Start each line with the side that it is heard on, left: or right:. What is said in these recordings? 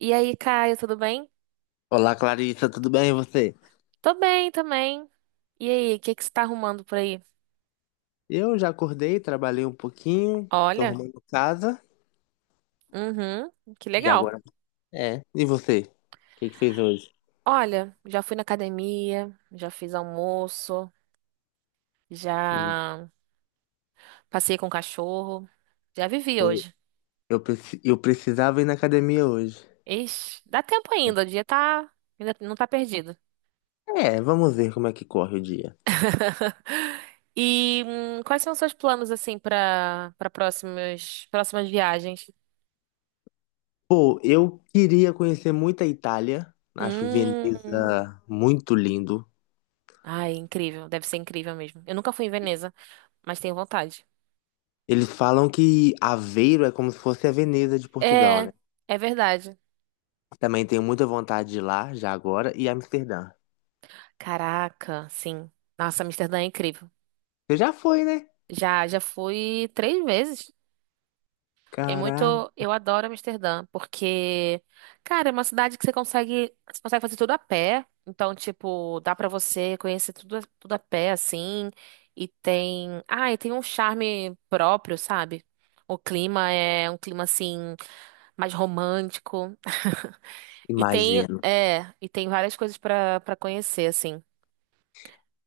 right: E aí, Caio, tudo bem?
left: Olá, Clarissa, tudo bem e você?
right: Tô bem também. E aí, o que que você tá arrumando por aí?
left: Eu já acordei, trabalhei um pouquinho, tô
right: Olha.
left: arrumando casa
right: Uhum. Que
left: e
right: legal.
left: agora é. E você? O que que fez hoje?
right: Olha, já fui na academia, já fiz almoço,
left: Hum.
right: já passei com o cachorro, já vivi
left: Eu,
right: hoje.
left: eu precisava ir na academia hoje.
right: Ixi, dá tempo ainda, o dia tá, ainda não tá perdido.
left: É, vamos ver como é que corre o dia.
right: E quais são os seus planos assim pra para próximas viagens?
left: Pô, eu queria conhecer muito a Itália. Acho
right: Hum,
left: Veneza muito lindo.
right: ai, incrível, deve ser incrível mesmo. Eu nunca fui em Veneza, mas tenho vontade.
left: Eles falam que Aveiro é como se fosse a Veneza de Portugal, né?
right: É, é verdade.
left: Também tenho muita vontade de ir lá já agora e Amsterdã.
right: Caraca, sim. Nossa, Amsterdã é incrível.
left: Você já foi, né?
right: Já, já fui três vezes. É
left: Caraca,
right: muito, eu adoro Amsterdã, porque, cara, é uma cidade que você consegue fazer tudo a pé. Então, tipo, dá pra você conhecer tudo, tudo a pé, assim. E tem um charme próprio, sabe? O clima é um clima assim mais romântico. E tem,
left: imagino.
right: é, e tem várias coisas pra para conhecer, assim.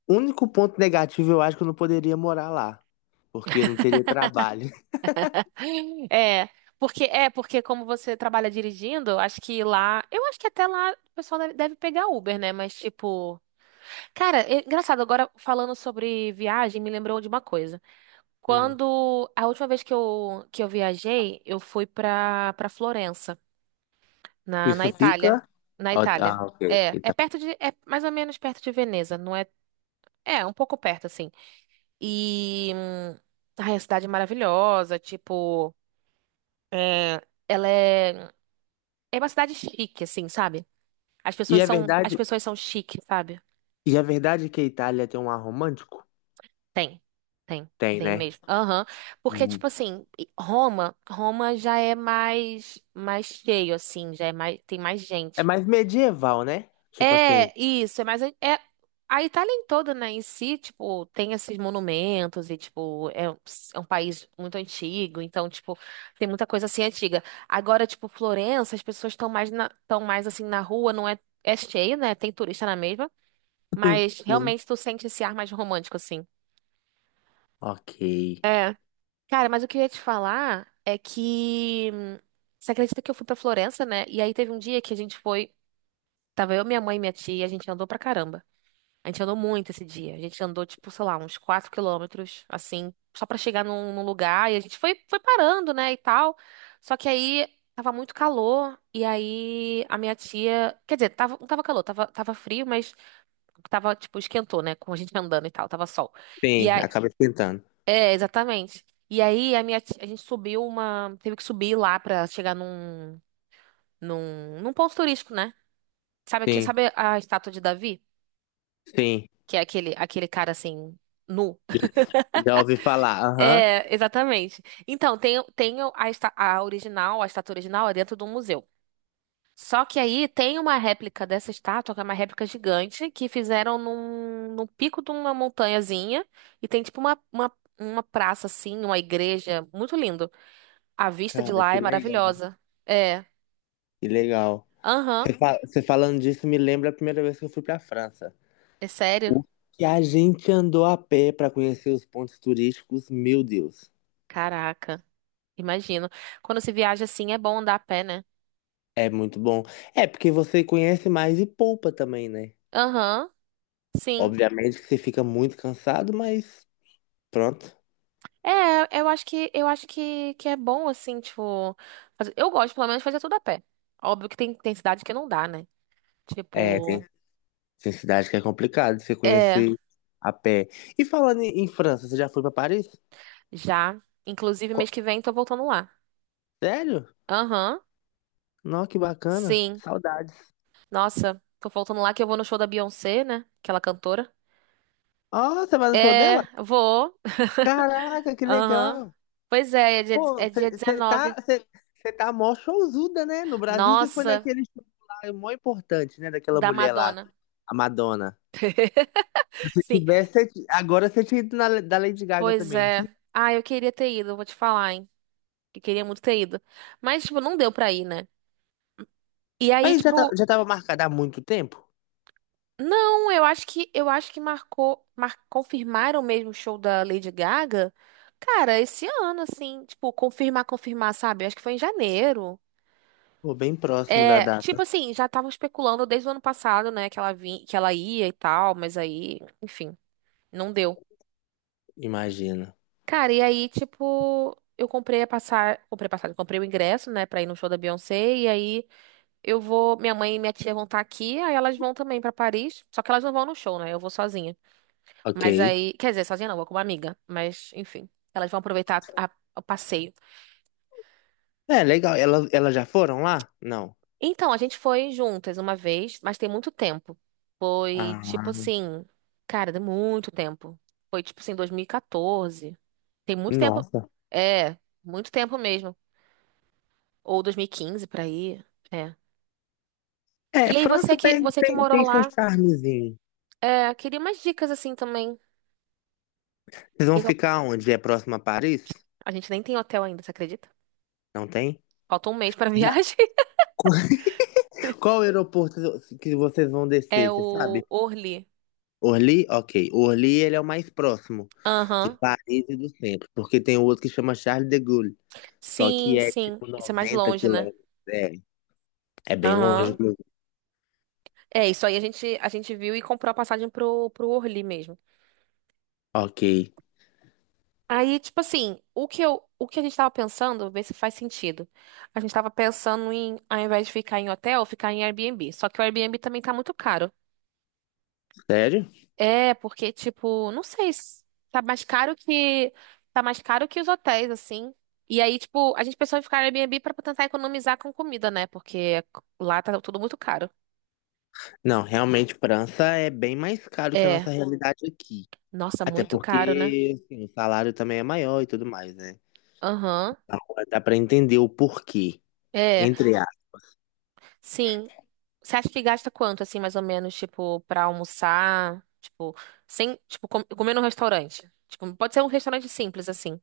left: O único ponto negativo, eu acho que eu não poderia morar lá, porque eu não teria trabalho.
right: É, porque como você trabalha dirigindo, acho que lá, eu acho que até lá o pessoal deve pegar Uber, né? Mas tipo, cara, é engraçado agora falando sobre viagem, me lembrou de uma coisa.
left: Hum.
right: Quando a última vez que eu viajei, eu fui pra para Florença, na
left: Isso
right: Itália,
left: fica?
right: na
left: Ó,
right: Itália.
left: ah, ok.
right: É, é perto de é mais ou menos perto de Veneza, não é? É, um pouco perto assim. E ai, a cidade é maravilhosa, tipo, é, ela é É uma cidade chique, assim, sabe? As
left: E
right: pessoas
left: é
right: são, as
left: verdade,
right: pessoas são chique, sabe?
left: e é verdade que a Itália tem um ar romântico?
right: Tem, tem,
left: Tem,
right: tem
left: né?
right: mesmo. Aham. Porque,
left: Hum.
right: tipo assim, Roma já é mais cheio, assim, já é mais, tem mais
left: É
right: gente.
left: mais medieval, né? Tipo
right: É,
left: assim.
right: isso, é mais, a Itália em toda, né, em si, tipo, tem esses monumentos e, tipo, é um país muito antigo, então, tipo, tem muita coisa assim antiga. Agora, tipo, Florença, as pessoas estão mais, assim, na rua, não é, é cheio, né, tem turista na mesma. Mas
left: Sim.
right: realmente tu sente esse ar mais romântico, assim.
left: Ok.
right: É. Cara, mas o que eu ia te falar é que você acredita que eu fui pra Florença, né? E aí teve um dia que a gente foi. Tava eu, minha mãe e minha tia, a gente andou pra caramba. A gente andou muito esse dia. A gente andou, tipo, sei lá, uns 4 quilômetros, assim, só pra chegar num lugar. E a gente foi parando, né, e tal. Só que aí tava muito calor. E aí a minha tia. Quer dizer, tava, não tava calor, tava frio, mas tava, tipo, esquentou, né? Com a gente andando e tal, tava sol. E
left: Sim,
right: aí.
left: acaba esquentando.
right: É, exatamente. E aí a gente subiu uma, teve que subir lá pra chegar num ponto turístico, né? Sabe aqui,
left: Sim,
right: sabe a estátua de Davi,
left: sim.
right: que é aquele cara assim nu?
left: Já ouvi falar. Aham.
right: É, exatamente. Então, tem a estátua original é dentro de um museu. Só que aí tem uma réplica dessa estátua, que é uma réplica gigante, que fizeram num pico de uma montanhazinha, e tem tipo uma praça assim, uma igreja, muito lindo. A vista de
left: Cara,
right: lá
left: que
right: é
left: legal.
right: maravilhosa. É.
left: Que legal.
right: Aham.
left: Você falando disso me lembra a primeira vez que eu fui pra França.
right: É sério?
left: O que a gente andou a pé para conhecer os pontos turísticos, meu Deus,
right: Caraca. Imagino. Quando se viaja assim, é bom andar a pé, né?
left: é muito bom. É porque você conhece mais e poupa também, né?
right: Aham. Sim.
left: Obviamente que você fica muito cansado, mas pronto.
right: É, eu acho que é bom assim, tipo, eu gosto pelo menos de fazer tudo a pé. Óbvio que tem cidade que não dá, né?
left: É, tem,
right: Tipo,
left: tem cidade que é complicado você
right: é,
left: conhecer a pé. E falando em França, você já foi para Paris?
right: já, inclusive mês
left: Co-
right: que vem tô voltando lá.
left: Sério?
right: Aham.
left: Nossa, que bacana.
right: Sim.
left: Saudades.
right: Nossa, tô voltando lá que eu vou no show da Beyoncé, né? Aquela cantora.
left: Ó, você vai no show
right: É,
left: dela?
right: vou.
left: Caraca, que
right: Aham.
left: legal.
right: Pois é, é dia,
left: Pô,
right: é dia
left: você tá,
right: 19.
left: cê, cê tá mó showzuda, né? No Brasil você foi
right: Nossa,
left: naquele show lá, é mó importante, né? Daquela
right: da
left: mulher lá,
right: Madonna.
left: a Madonna. Se
right: Sim,
left: tivesse, agora você tinha ido na, da Lady Gaga
right: pois
left: também, não tinha?
right: é. Ah, eu queria ter ido, eu vou te falar, hein? Eu queria muito ter ido. Mas, tipo, não deu pra ir, né? E aí,
left: Mas já,
right: tipo,
left: já tava marcada há muito tempo?
right: não, eu acho que marcou, confirmaram mesmo o show da Lady Gaga. Cara, esse ano, assim, tipo, confirmar, confirmar, sabe? Eu acho que foi em janeiro.
left: Pô, bem próximo da
right: É,
left: data,
right: tipo assim, já estavam especulando desde o ano passado, né, que ela vinha, que ela ia e tal, mas aí, enfim, não deu.
left: imagina.
right: Cara, e aí, tipo, eu comprei a passar, comprei a passagem, comprei o ingresso, né, pra ir no show da Beyoncé, e aí eu vou, minha mãe e minha tia vão estar aqui, aí elas vão também pra Paris, só que elas não vão no show, né? Eu vou sozinha.
left: Ok.
right: Mas aí, quer dizer, sozinha não, vou com uma amiga, mas enfim, elas vão aproveitar o passeio.
left: É, legal. Ela, elas já foram lá? Não.
right: Então, a gente foi juntas uma vez, mas tem muito tempo. Foi tipo
left: Ah,
right: assim, cara, deu muito tempo. Foi tipo assim, 2014. Tem muito tempo.
left: nossa.
right: É, muito tempo mesmo. Ou 2015, por aí. É.
left: É,
right: E aí,
left: França
right: você que,
left: tem,
right: você que
left: tem,
right: morou
left: tem seu
right: lá,
left: charmezinho.
right: queria umas dicas assim também.
left: Vocês
right: Que
left: vão
right: que eu-
left: ficar onde? É próximo a Paris?
right: A gente nem tem hotel ainda, você acredita?
left: Não tem?
right: Falta um mês pra
left: Já.
right: viagem.
left: Qual aeroporto que vocês vão
right: É
left: descer, você sabe?
right: o Orly.
left: Orly? Ok. O Orly, ele é o mais próximo de
right: Aham.
left: Paris e do centro, porque tem um outro que chama Charles de Gaulle, só
right: Sim,
left: que é
right: sim.
left: tipo
right: Isso é mais
left: 90
right: longe, né?
left: quilômetros. É, é bem longe,
right: Aham.
left: inclusive.
right: É, isso aí a gente viu e comprou a passagem pro Orly mesmo.
left: Ok.
right: Aí, tipo assim, o que a gente tava pensando, ver se faz sentido. A gente tava pensando em, ao invés de ficar em hotel, ficar em Airbnb. Só que o Airbnb também tá muito caro.
left: Sério?
right: É, porque, tipo, não sei, tá mais caro que. Tá mais caro que os hotéis, assim. E aí, tipo, a gente pensou em ficar no Airbnb pra tentar economizar com comida, né? Porque lá tá tudo muito caro.
left: Não, realmente, França é bem mais caro que a
right: É,
left: nossa realidade aqui.
right: nossa,
left: Até
right: muito caro, né?
left: porque assim, o salário também é maior e tudo mais, né?
right: Aham.
left: Agora dá pra entender o porquê,
right: É,
left: entre.
right: sim. Você acha que gasta quanto, assim, mais ou menos, tipo, pra almoçar? Tipo, sem, tipo, comer num restaurante. Tipo, pode ser um restaurante simples, assim.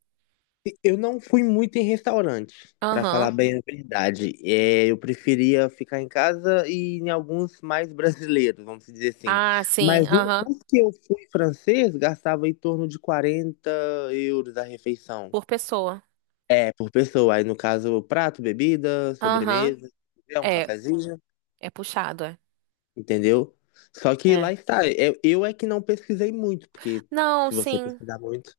left: Eu não fui muito em restaurante, pra falar
right: Aham.
left: bem a verdade. É, eu preferia ficar em casa e em alguns mais brasileiros, vamos dizer assim.
right: Ah, sim,
left: Mas
right: aham.
left: os que eu fui francês gastava em torno de 40 euros a refeição.
right: Por pessoa.
left: É, por pessoa. Aí, no caso, prato, bebida,
right: Aham.
left: sobremesa, é um
right: É,
left: cafezinho,
right: é puxado, é.
left: entendeu? Só que
right: É.
left: lá está. Eu é que não pesquisei muito, porque
right: Não,
left: se você
right: sim.
left: pesquisar muito.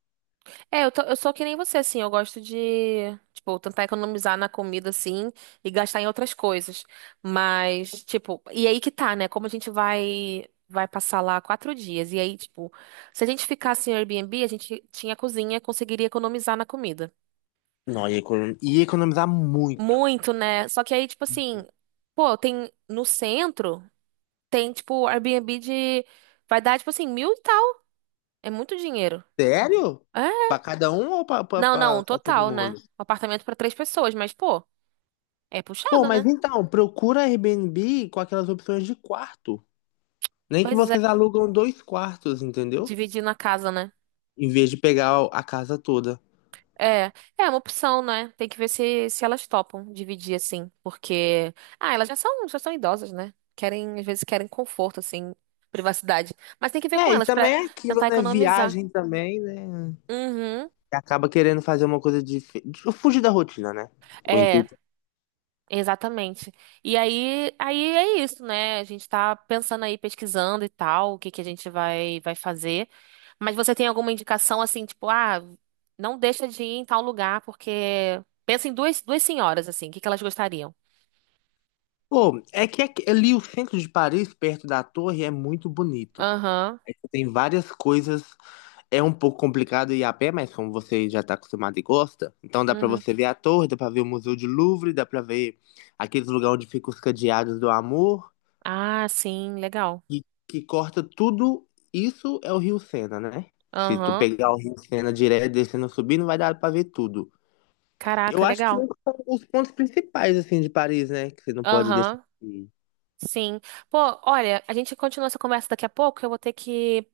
right: É, eu sou que nem você, assim. Eu gosto de, tipo, tentar economizar na comida, assim, e gastar em outras coisas. Mas, tipo, e aí que tá, né? Como a gente vai passar lá 4 dias. E aí, tipo, se a gente ficasse em Airbnb, a gente tinha cozinha, conseguiria economizar na comida.
left: Não, ia economizar muito.
right: Muito, né? Só que aí, tipo assim, pô, tem no centro, tem, tipo, Airbnb de. Vai dar, tipo assim, mil e tal. É muito dinheiro.
left: Sério? Pra cada um ou pra, pra,
right: Não, não, um
left: pra, pra todo
right: total, né?
left: mundo?
right: Um apartamento pra três pessoas, mas, pô, é
left: Pô,
right: puxado, né?
left: mas então, procura Airbnb com aquelas opções de quarto. Nem que
right: Pois é,
left: vocês alugam 2 quartos, entendeu?
right: dividir na casa, né?
left: Em vez de pegar a casa toda.
right: É, é uma opção, né? Tem que ver se elas topam dividir, assim, porque... Ah, elas já são idosas, né? Às vezes querem conforto, assim, privacidade. Mas tem que ver com
left: É, e
right: elas pra
left: também é aquilo,
right: tentar
left: né?
right: economizar.
left: Viagem também, né?
right: Uhum.
left: Acaba querendo fazer uma coisa de fugir da rotina, né? O
right: É.
left: intuito.
right: Exatamente. E aí, é isso, né? A gente tá pensando aí, pesquisando e tal, o que que a gente vai fazer. Mas você tem alguma indicação assim, tipo, não deixa de ir em tal lugar, porque pensa em duas senhoras, assim, o que que elas gostariam?
left: Pô, é que ali o centro de Paris, perto da torre, é muito bonito.
right: Aham,
left: É que tem várias coisas. É um pouco complicado ir a pé, mas como você já está acostumado e gosta, então dá para
right: uhum.
left: você ver a torre, dá para ver o Museu de Louvre, dá para ver aqueles lugares onde ficam os cadeados do amor,
right: Ah, sim, legal.
left: e que corta tudo. Isso é o Rio Sena, né? Se tu
right: Aham.
left: pegar o Rio Sena direto, descendo, subindo, vai dar para ver tudo.
right: Caraca,
left: Eu acho que
right: legal.
left: esses são os pontos principais, assim, de Paris, né? Que você não pode deixar
right: Aham,
left: de ir.
right: sim. Pô, olha, a gente continua essa conversa daqui a pouco, eu vou ter que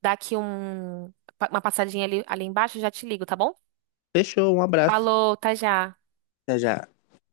right: dar aqui uma passadinha ali embaixo, já te ligo, tá bom?
left: Fechou, um abraço.
right: Falou, tá já.
left: Até já.